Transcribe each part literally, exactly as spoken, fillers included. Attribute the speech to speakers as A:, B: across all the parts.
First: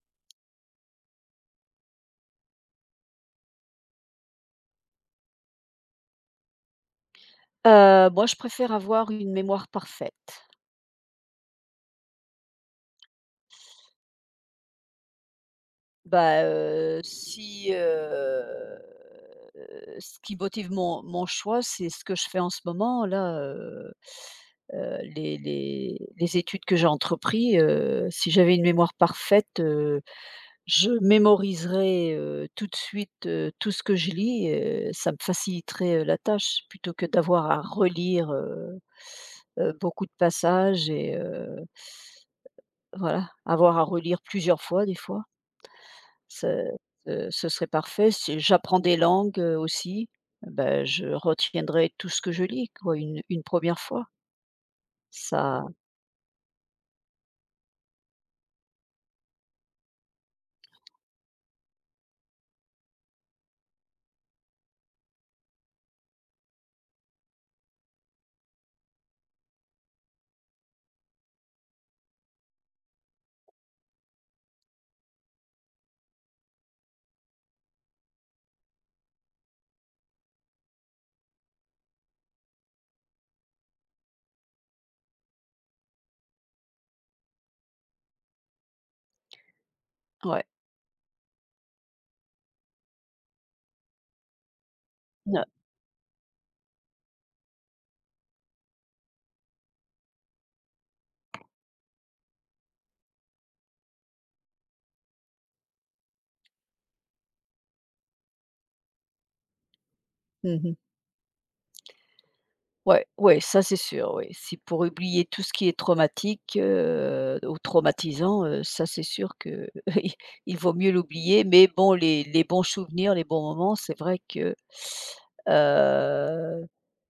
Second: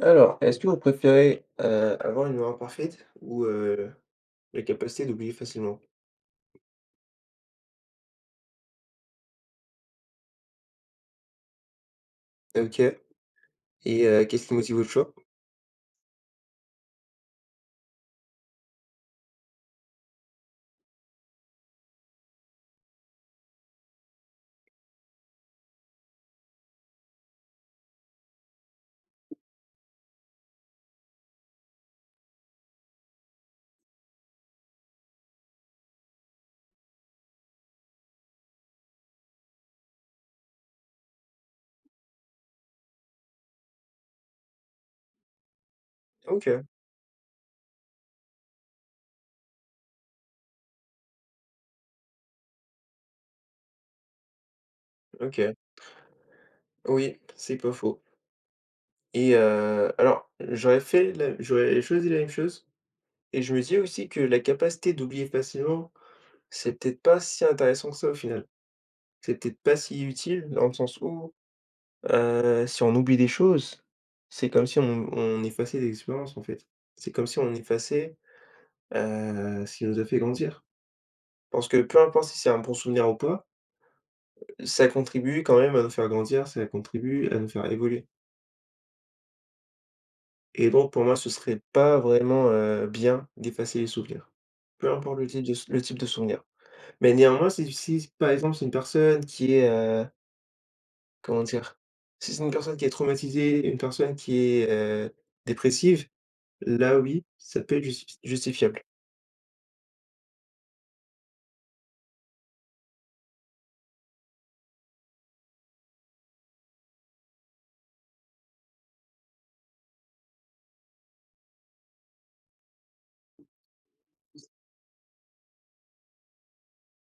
A: Alors, est-ce que vous préférez, heu, avoir une mémoire parfaite ou, heu, la capacité d'oublier facilement?
B: Heu, moi, je préfère avoir une mémoire parfaite.
A: OK. Et heu, qu'est-ce qui motive votre choix?
B: Bah, heu, si, heu, Ce qui motive mon mon choix, c'est ce que je fais en ce moment là, heu heu, les les les études que j'ai entrepris, heu, si j'avais une mémoire parfaite, heu, je mémoriserais, heu, tout de suite, heu, tout ce que je lis, heu, ça me faciliterait, heu, la tâche plutôt que d'avoir à relire, heu heu, beaucoup de passages et heu voilà, avoir à relire plusieurs fois des fois,
A: OK,
B: ce ce ce serait parfait. Si j'apprends des langues, heu, aussi, ben je retiendrai tout ce que je lis quoi, une une première fois.
A: OK.
B: Ça
A: Oui, c'est pas faux et heu, alors j'aurais fait la j'aurais choisi la même chose, et je me dis aussi que la capacité d'oublier facilement, c'est peut-être pas si intéressant que ça au final. C'est peut-être pas si utile dans le sens où, heu, si on oublie des choses, c'est comme si on on effaçait des expériences en fait. C'est comme si on effaçait Heu, ce qui nous a fait grandir. Parce que peu importe si c'est un bon souvenir ou pas, ça contribue quand même à nous faire grandir, ça contribue à nous faire évoluer.
B: ouais,
A: Et donc pour moi, ce serait pas vraiment, heu, bien d'effacer les souvenirs. Peu importe le type
B: na
A: de le type de souvenir. Mais néanmoins, si si par exemple c'est une personne qui est, heu, comment dire? Si c'est une personne qui est traumatisée, une personne qui est, heu, dépressive, là oui, ça peut être justifi justifiable.
B: mmh Ouais, ouais, ça c'est sûr, oui. Si pour oublier tout ce qui est traumatique, heu, ou traumatisant, heu, ça c'est sûr que il il vaut mieux l'oublier. Mais bon, les les bons souvenirs, les bons moments, c'est vrai que, heu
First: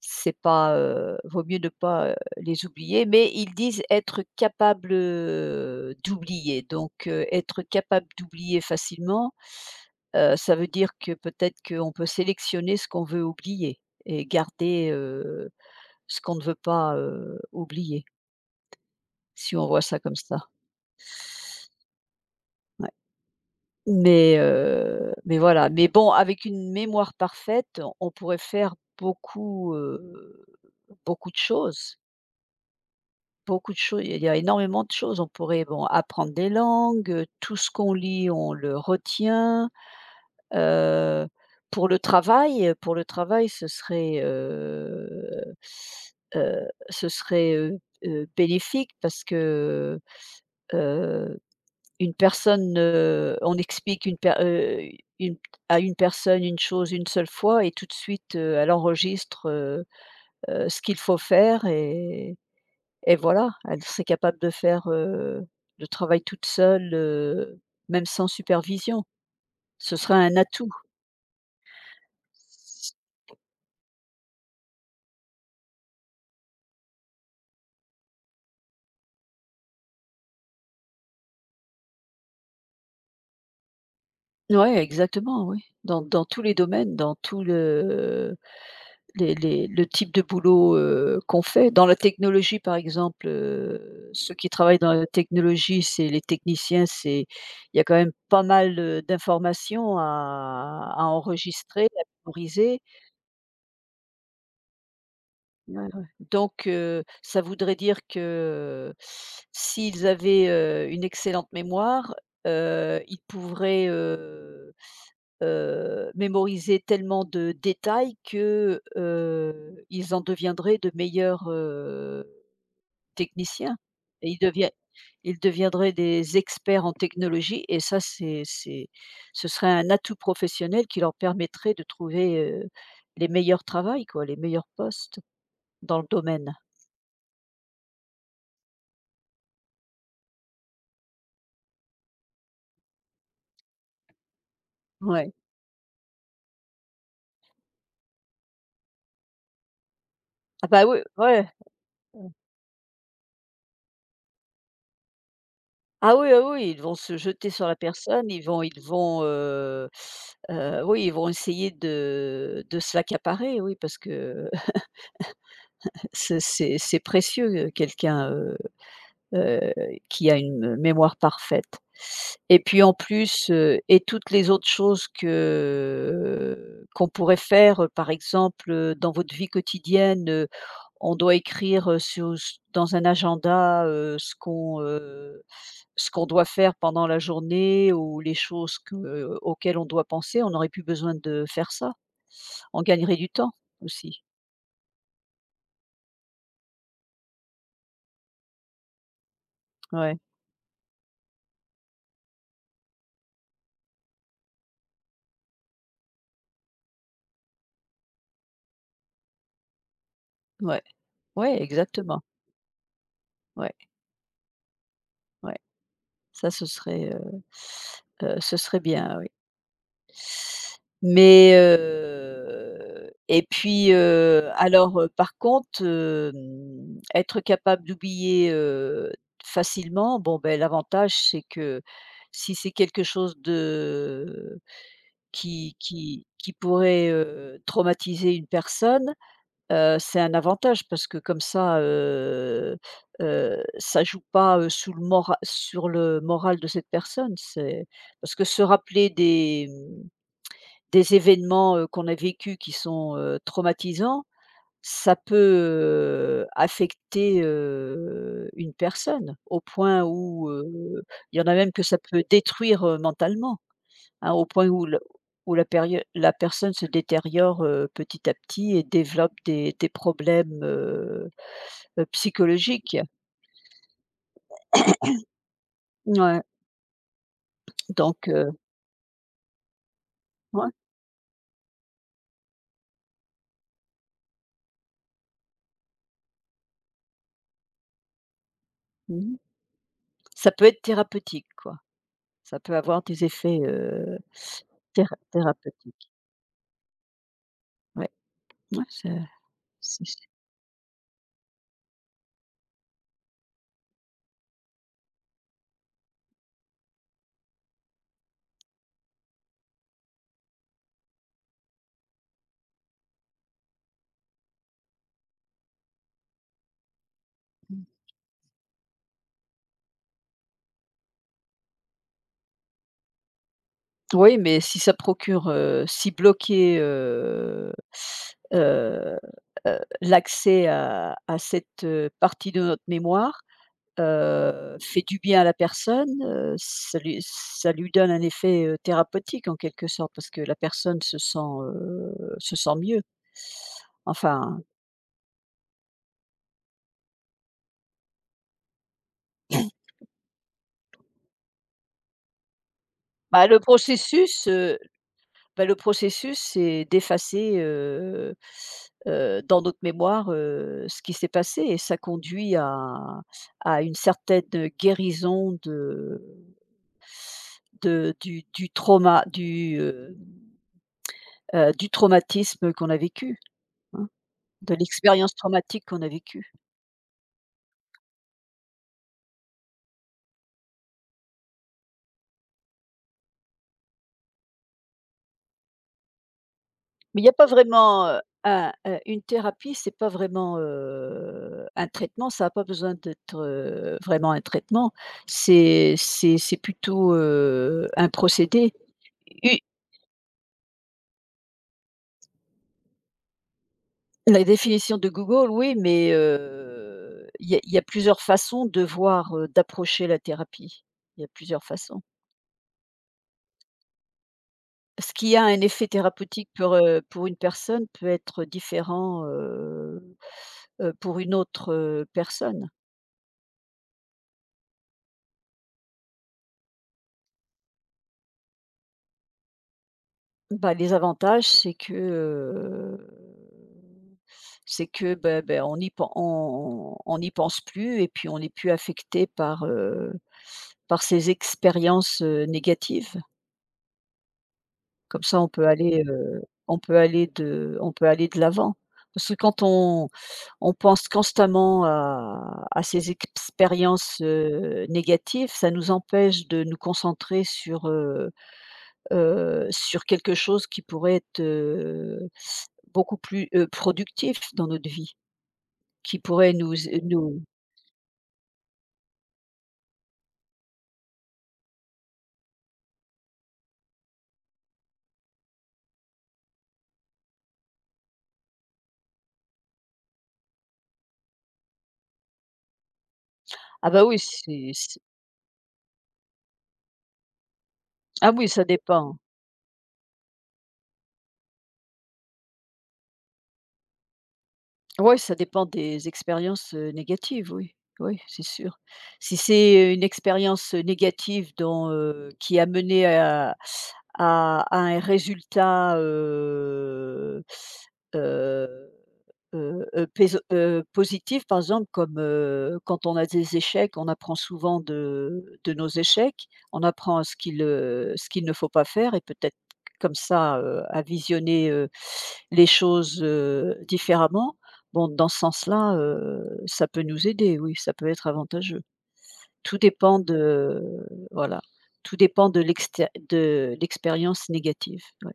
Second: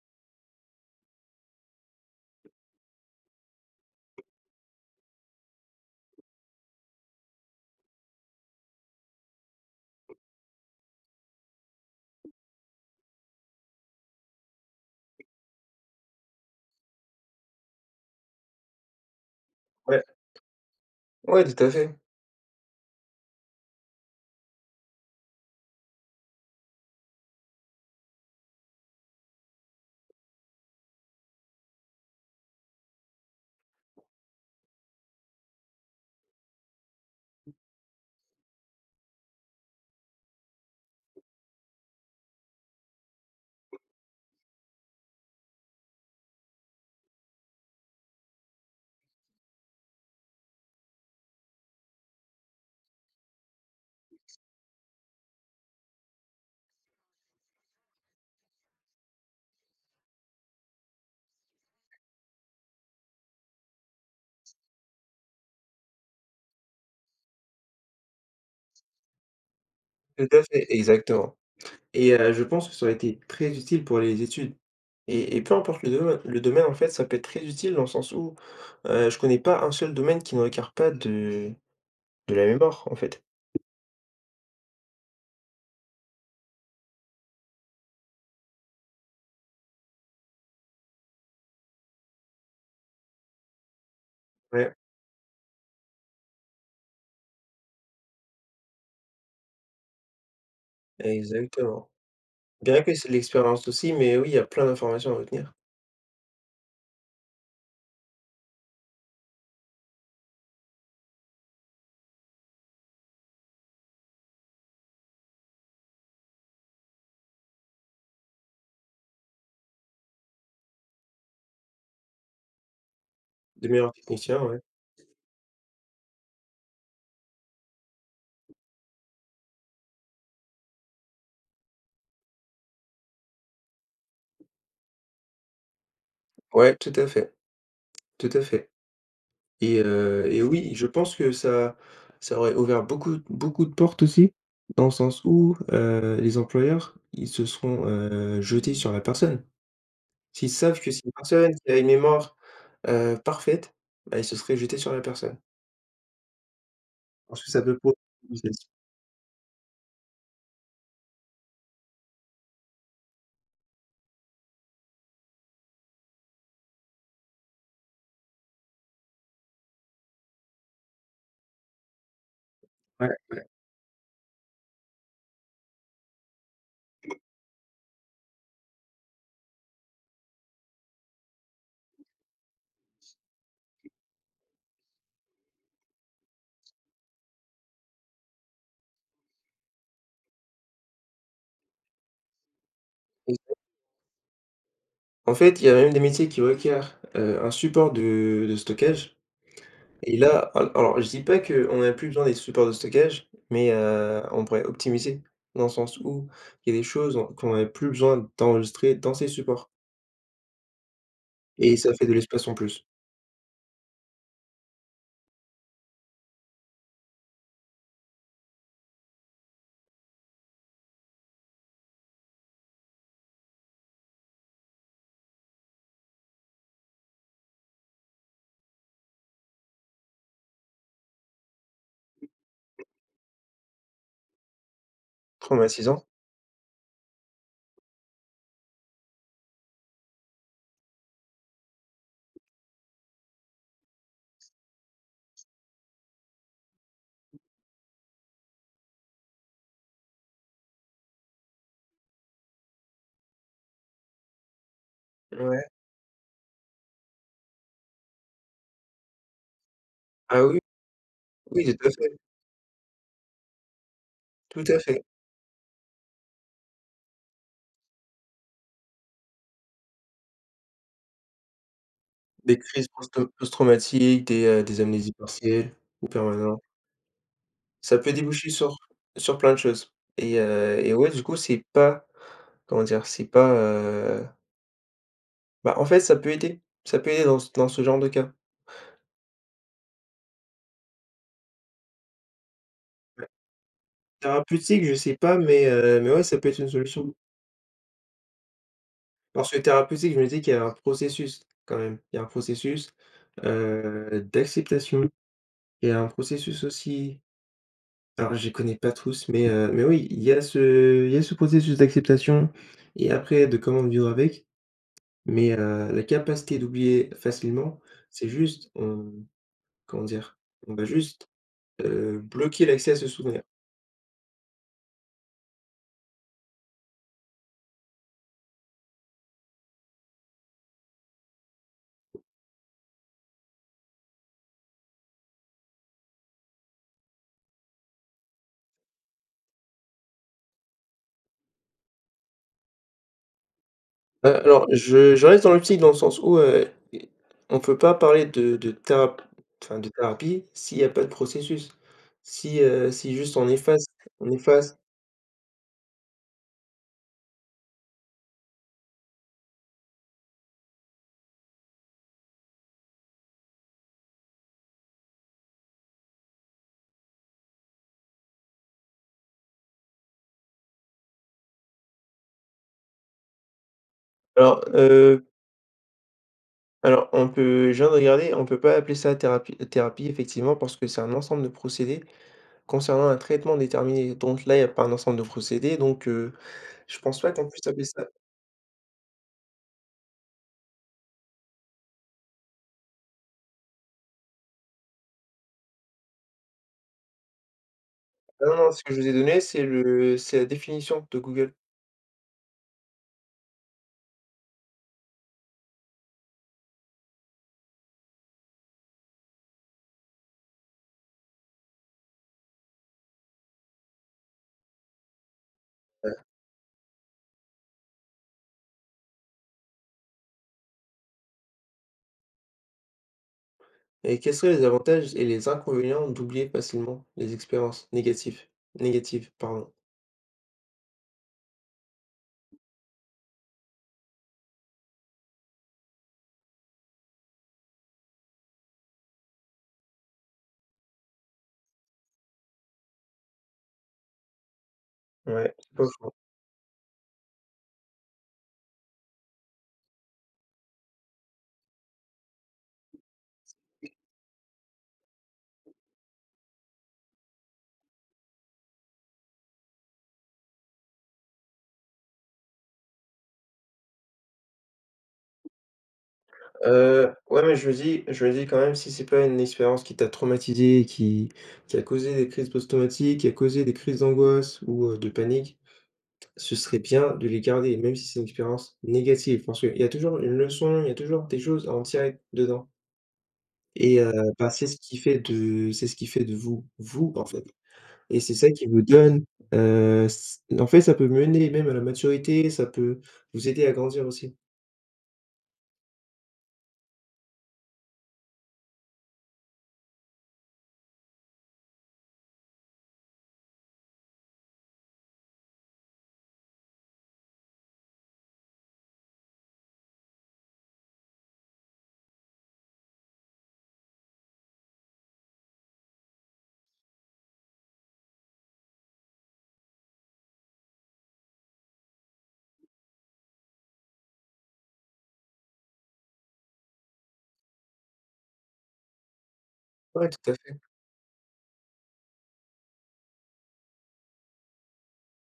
B: C'est pas, heu, vaut mieux ne pas, heu, les oublier, mais ils disent être capable, heu, d'oublier. Donc, heu, être capable d'oublier facilement, heu, ça veut dire que peut-être qu'on peut sélectionner ce qu'on veut oublier et garder, heu, ce qu'on ne veut pas, heu, oublier, si on voit ça
A: Ouais,
B: comme ça.
A: ouais, tout à fait,
B: Ouais, mais, heu, mais voilà, mais bon, avec une mémoire parfaite, on on pourrait faire beaucoup, heu, beaucoup de choses. Beaucoup de choses, il y a énormément de choses. On pourrait, bon, apprendre des langues, heu, tout ce qu'on lit, on le retient. Heu, pour le travail, pour le travail, ce serait, heu heu, ce serait, heu heu, bénéfique parce que, heu, une personne, heu, on explique une per heu, une à une personne une chose une seule fois et tout de suite, heu, elle enregistre, heu heu, ce qu'il faut faire et et voilà, elle serait capable de faire, heu, le travail toute seule, heu, même sans supervision. Ce serait
A: tout
B: un
A: à fait,
B: atout.
A: exactement. Et heu, je pense que ça aurait été très utile pour les études, et et peu importe le domaine, le domaine, en fait, ça peut être très utile dans le sens où, heu, je connais pas un seul domaine qui ne requiert pas de de la mémoire, en fait.
B: Ouais, exactement, oui. Dans dans tous les domaines, dans tout le les les le type de boulot, heu, qu'on fait. Dans la technologie, par exemple, heu, ceux qui
A: Ouais,
B: travaillent dans la technologie, c'est les techniciens, c'est il y a quand même pas mal, heu, d'informations à à enregistrer,
A: exactement.
B: à mémoriser.
A: Bien que c'est de l'expérience aussi, mais oui, il y a plein d'informations à retenir.
B: Ouais, ouais. Donc heu, ça voudrait dire que s'ils avaient, heu, une excellente mémoire, heu, ils pourraient, heu heu, mémoriser tellement de détails que, heu, ils en deviendraient de meilleurs, heu,
A: De
B: techniciens
A: meilleurs
B: et ils
A: techniciens, ouais.
B: devien ils deviendraient des experts en technologie et ça c'est c'est ce serait un atout professionnel qui leur permettrait de trouver, heu, les meilleurs travails quoi, les meilleurs postes dans le domaine.
A: Ouais, tout à fait, tout à fait, et heu et oui, je pense que ça ça aurait ouvert beaucoup beaucoup de portes aussi, dans le sens
B: Ouais.
A: où, heu, les employeurs, ils se seront, heu, jetés sur la personne. S'ils
B: Ah
A: savent
B: bah,
A: que
B: oui,
A: c'est une
B: ouais.
A: personne qui a une mémoire, heu, parfaite, bah, ils se seraient jetés sur la personne.
B: Ah oui, ah oui, ils vont se
A: Parce que
B: jeter
A: ça
B: sur
A: peut
B: la
A: provoquer une
B: personne, ils vont
A: obsession.
B: ils vont, heu heu, oui, ils vont essayer de de se l'accaparer, oui, parce que c'est c'est c'est précieux, heu, quelqu'un, heu heu, qui a une mémoire parfaite et puis en
A: Ouais, ouais,
B: plus, heu et toutes les autres choses que qu'on pourrait faire, euh, par exemple, heu, dans votre vie quotidienne, on doit écrire, heu, sur s dans un agenda, heu, ce qu'on, heu, ce qu'on doit faire pendant la journée ou les choses que euh, auxquelles on doit penser. On n'aurait plus besoin de faire ça. On gagnerait du
A: et
B: temps aussi.
A: en fait, il y a même des métiers qui requièrent, heu, un support de de stockage, et
B: Ouais,
A: là, al alors je dis pas qu'on a plus besoin des supports de stockage, mais heu, on pourrait optimiser dans le sens où il y a des choses on qu'on a plus besoin d'enregistrer dans ces supports,
B: ouais, ouais,
A: et ça fait de
B: exactement.
A: l'espace en plus.
B: Ouais, ouais. Ça, ce serait, heu heu, ce serait bien, ouais. Mais heu et puis, heu, alors, heu, par contre, hem, être capable d'oublier, heu, facilement, bon, beh, l'avantage, c'est que si c'est quelque chose de qui
A: Traumatisant.
B: qui qui pourrait, heu, traumatiser une personne, heu, c'est un avantage parce que comme ça, heu heu, ça joue pas, heu, sous le mora sur le moral de cette personne. C'est parce que se rappeler des des événements, heu, qu'on a vécus qui sont, heu, traumatisants, ça
A: Ouais.
B: peut, heu, affecter, heu, une personne au point
A: Ah
B: où,
A: oui,
B: heu, il y en a
A: oui,
B: même que
A: tout à
B: ça
A: fait,
B: peut détruire, heu, mentalement, hein, au
A: tout
B: point
A: à
B: où le
A: fait.
B: où la pério la personne se détériore, heu, petit à petit et développe des des problèmes, heu heu,
A: Des crises
B: psychologiques.
A: post post-traumatiques, des, heu, des amnésies partielles ou
B: Ouais,
A: permanentes. Ça peut
B: donc
A: déboucher
B: heu,
A: sur sur plein de choses, et
B: ouais,
A: heu et ouais, du coup, c'est pas comment dire? C'est pas, heu bah, en fait, ça peut aider, ça peut aider dans ce dans ce genre de cas.
B: mmh Ça peut être thérapeutique, quoi. Ça peut avoir des
A: Ouais.
B: effets, heu,
A: Thérapeutique, je
B: théra
A: sais pas, mais heu,
B: thérapeutiques.
A: mais ouais, ça peut être une solution.
B: Ouais, ouais, c'est
A: Parce que
B: Si
A: thérapeutique,
B: j
A: je me dis qu'il y a un processus quand même. Il y a un processus, heu, d'acceptation. Il y a un processus aussi. Alors je les connais pas tous, mais heu, mais oui, il y a ce il y a ce processus d'acceptation et après de comment vivre avec, mais heu, la capacité d'oublier facilement, c'est juste on comment dire? On va juste, heu, bloquer l'accès à ce souvenir.
B: oui, mais si ça procure, heu, si bloquer, heu heu heu, l'accès à à cette, heu, partie de notre mémoire, heu, fait du bien à la personne, heu, ça lui ça lui donne un effet, heu, thérapeutique en quelque sorte parce que la personne se sent, heu, se sent mieux.
A: Heu,
B: Enfin,
A: alors je je reste dans l'optique dans le sens où, heu, i on ne peut pas parler de de théra enfin de thérapie s'il y a pas de processus. Si, heu, si juste on
B: bah, le
A: efface on
B: processus,
A: efface
B: heu Bah, le processus, c'est d'effacer, heu heu, dans notre mémoire, heu, ce qui s'est passé et ça conduit à à une certaine guérison de de du du trauma du, heu heu, du traumatisme qu'on a vécu, hein,
A: alors.
B: de l'expérience traumatique qu'on a vécue.
A: Alors, on peut je viens de regarder, on peut pas appeler ça thérapi thérapie effectivement parce que c'est un ensemble de procédés concernant un traitement déterminé. Donc là, il y a pas un ensemble de procédés, donc heu, je pense
B: Mais il n'y
A: pas
B: a pas
A: qu'on puisse appeler
B: vraiment,
A: ça
B: heu, un, heu, une thérapie, c'est pas vraiment, heu, un traitement, ça a pas besoin d'être, heu, vraiment un traitement. C'est c'est c'est plutôt, heu, un
A: ah non, non,
B: procédé.
A: ce que je vous ai donné,
B: U
A: c'est le c'est la définition de Google.
B: La définition de Google, oui, mais, heu, il y a il y a plusieurs façons de voir, heu, d'approcher la thérapie. Il y a plusieurs façons. Ce qui a un effet thérapeutique pour, heu, pour une personne peut être différent, heu heu, pour une autre, heu, personne.
A: Et quels seraient les avantages et les inconvénients d'oublier facilement les expériences négatives? Négatives, pardon.
B: Bah, les avantages, c'est que, heu, c'est que, ben ben on n'y pen on on n'y pense plus et puis on n'est plus affecté par, heu, par ces expériences, heu, négatives. Comme ça, on
A: Ouais,
B: peut
A: c'est pas
B: aller,
A: faux.
B: heu, on peut aller de on peut aller de l'avant. Parce que quand on on pense constamment à à ces expériences, heu, négatives, ça nous empêche de nous concentrer sur, heu heu, sur quelque chose qui pourrait être, heu, beaucoup plus, heu, productif dans notre vie, qui pourrait nous euh,
A: Heu,
B: nous
A: ouais, mais je me dis je me dis quand même si c'est pas une expérience qui t'a traumatisé et qui qui a causé des crises post-traumatiques, qui a causé des crises d'angoisse ou, heu, de panique, ce serait bien de les garder, même si c'est une expérience négative, parce qu'il y a toujours une leçon, il y a toujours des choses à en tirer dedans,
B: ah
A: et
B: bah
A: heu,
B: oui,
A: bah, c'est
B: c'est
A: ce qui
B: c'est
A: fait de c'est ce qui fait de vous, vous, en fait, et
B: ah
A: c'est
B: oui,
A: ça
B: ça
A: qui vous
B: dépend.
A: donne, heu, s en fait, ça peut mener même à la maturité, ça peut vous aider à grandir aussi.
B: Ouais, ça dépend des expériences, heu, négatives, oui. Oui, c'est sûr. Si c'est une expérience négative dont heu, qui a mené à à à un résultat, heu, heu heu heu, péso heu, positive, par exemple, comme, heu, quand on a des échecs, on apprend souvent de de nos échecs. On apprend ce qu'il, heu, ce qu'il ne faut pas faire et peut-être comme ça, heu, à visionner, heu, les choses, heu, différemment. Bon, dans ce sens-là, heu, ça peut nous aider, oui, ça peut être avantageux. Tout
A: Ouais,
B: dépend
A: tout à fait,
B: de voilà, tout dépend de l'exté de l'expérience négative, ouais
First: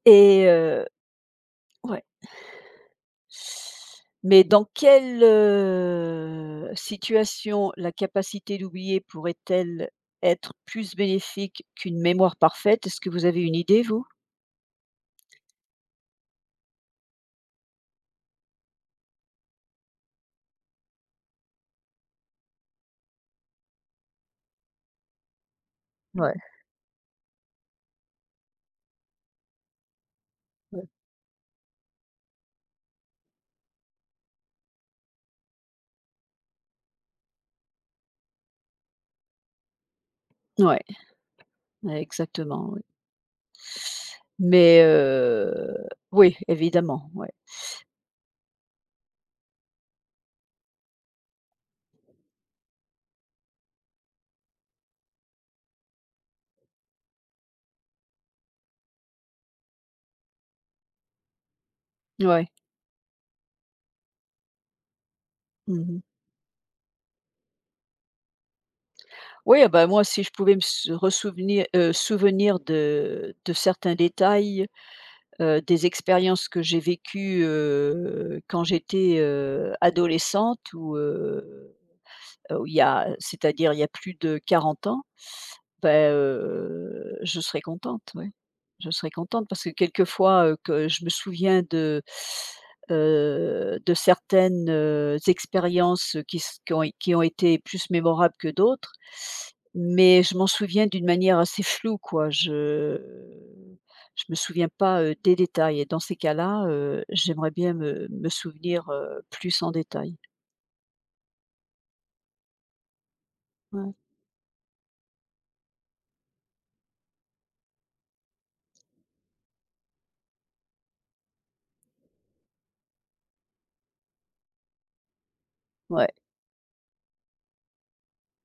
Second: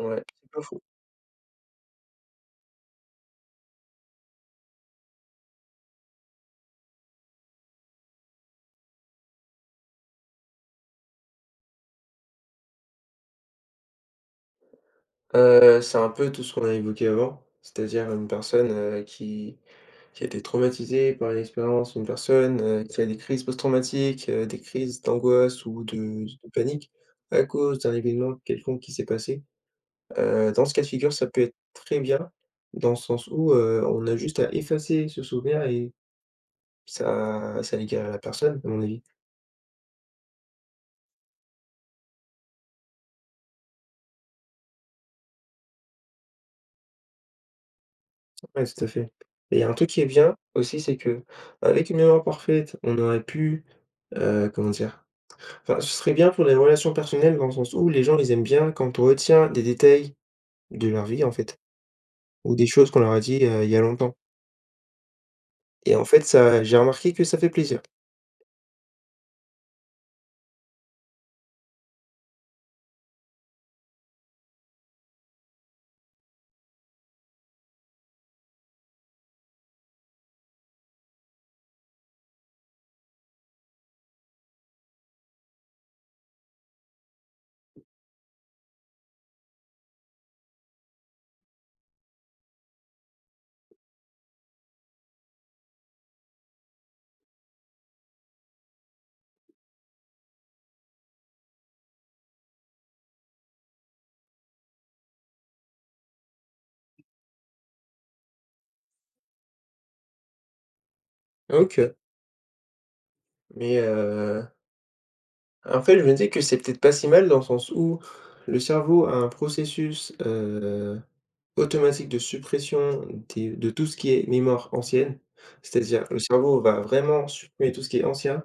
A: ouais,
B: et
A: c'est pas faux.
B: heu ouais. Mais dans quelle, heu, situation la capacité d'oublier pourrait-elle être plus bénéfique qu'une mémoire parfaite? Est-ce que vous avez une idée, vous?
A: Heu, c'est un peu tout ce qu'on a évoqué avant, c'est-à-dire une personne, heu, qui qui a été traumatisée par une expérience, une personne, heu, qui a des crises post-traumatiques, heu, des crises d'angoisse ou de
B: Ouais,
A: de panique à cause d'un événement quelconque qui s'est passé. Heu, dans ce cas de
B: ouais.
A: figure, ça peut être très bien, dans le sens où, heu, on a juste à effacer ce souvenir, et ça ça l'égare à la personne, à mon avis.
B: Ouais, ouais, exactement, oui. Mais, heu, oui, évidemment, ouais,
A: Oui, tout à fait. Et il y a un truc qui est bien aussi, c'est que avec une mémoire parfaite, on aurait pu, heu, comment dire? Enfin, ce serait bien pour les relations personnelles dans le sens où les gens, ils aiment bien quand on retient des détails de leur vie, en fait,
B: ouais.
A: ou des choses qu'on leur a dit, heu, il y a longtemps, et
B: Mmh.
A: en fait, ça, j'ai remarqué que ça fait plaisir.
B: Oui, ah bah, moi, si je pouvais me s ressouvenir heu, souvenir de de certains détails, heu, des expériences que j'ai vécues, heu, quand j'étais, heu, adolescente ou, heu, il y a c'est-à-dire il y a plus de quarante ans, bah, heu, je serais contente, ouais. Je serais contente parce que quelquefois, heu, que je me souviens de, heu, de certaines, heu, expériences qui s qui ont qui ont été plus mémorables que d'autres, mais je m'en souviens d'une manière assez floue, quoi. Je je me souviens pas, heu, des détails et dans ces cas-là, heu, j'aimerais bien me me souvenir, heu, plus en détail.
A: OK, mais
B: Ouais.
A: heu, en fait, je me dis que c'est peut-être pas si mal dans le sens où le cerveau a un processus, heu, automatique de suppression des de tout ce qui est mémoire ancienne. C'est-à-dire,
B: Ouais,
A: le cerveau va vraiment supprimer tout ce qui est ancien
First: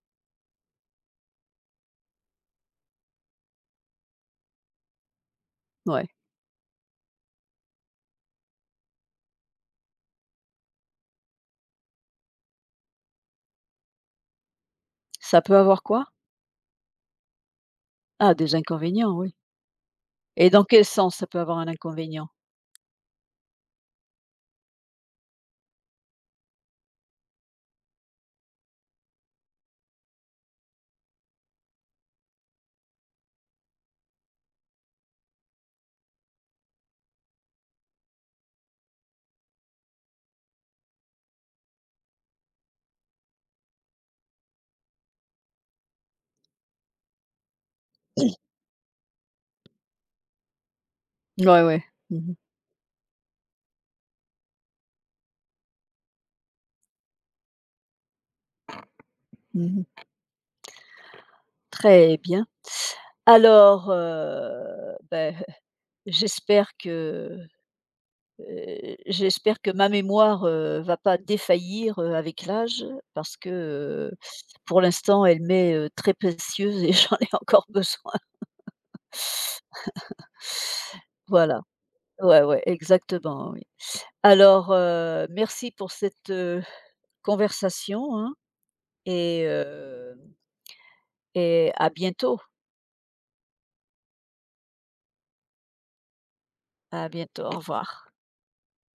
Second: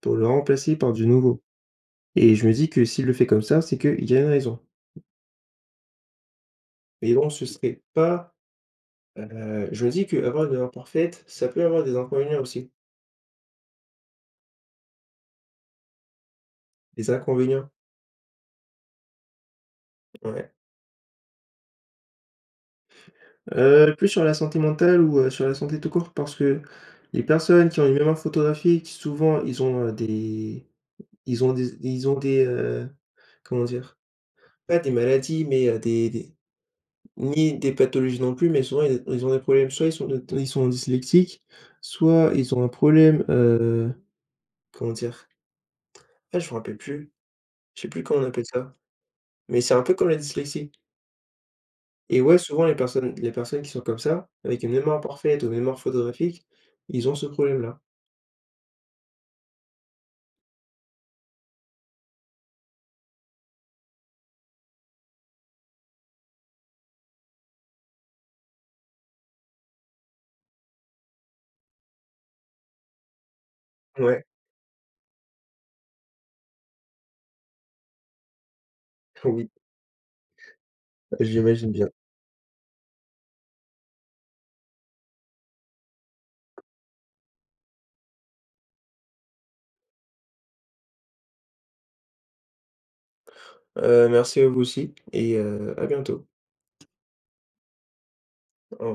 A: pour le remplacer par du nouveau, et je me dis que s'il le fait comme ça, c'est qu'il y a une raison.
B: ouais.
A: Mais bon, ce serait pas, heu, je me dis qu'avoir une mémoire parfaite, ça peut avoir des inconvénients aussi.
B: Ça peut avoir quoi?
A: Des inconvénients,
B: Ah, des inconvénients, oui.
A: ouais.
B: Et dans quel sens ça peut avoir un inconvénient?
A: Heu, plus sur la santé mentale ou, heu, sur la santé tout court, parce que les personnes qui ont une mémoire photographique, souvent ils ont, heu, des ils ont des ils ont des, heu, comment dire? Pas des maladies, mais, heu, des des ni des pathologies non plus, mais souvent ils ils ont des problèmes. Soit ils sont ils sont dyslexiques, soit ils ont un problème, heu, comment dire? Ah, je me rappelle plus. Je sais plus comment on appelle ça. Mais c'est un peu comme la dyslexie,
B: Ouais, ouais. Mmh
A: et
B: mh.
A: ouais, souvent les personnes les personnes qui sont comme ça, avec une mémoire parfaite ou une mémoire photographique, ils ont ce problème-là.
B: Mmh. Très bien. Alors, heu, beh, j'espère que, heu, j'espère que ma mémoire, heu, va pas défaillir, heu, avec l'âge parce que, heu,
A: Ouais,
B: pour l'instant, elle m'est, heu, très précieuse et j'en ai encore besoin.
A: oui,
B: Voilà.
A: j'imagine bien.
B: Ouais, ouais, exactement, oui. Alors, heu, merci pour cette, heu, conversation, hein et heu et à bientôt,
A: Heu, merci à vous aussi et heu, à bientôt.
B: à bientôt, au revoir.
A: Au revoir.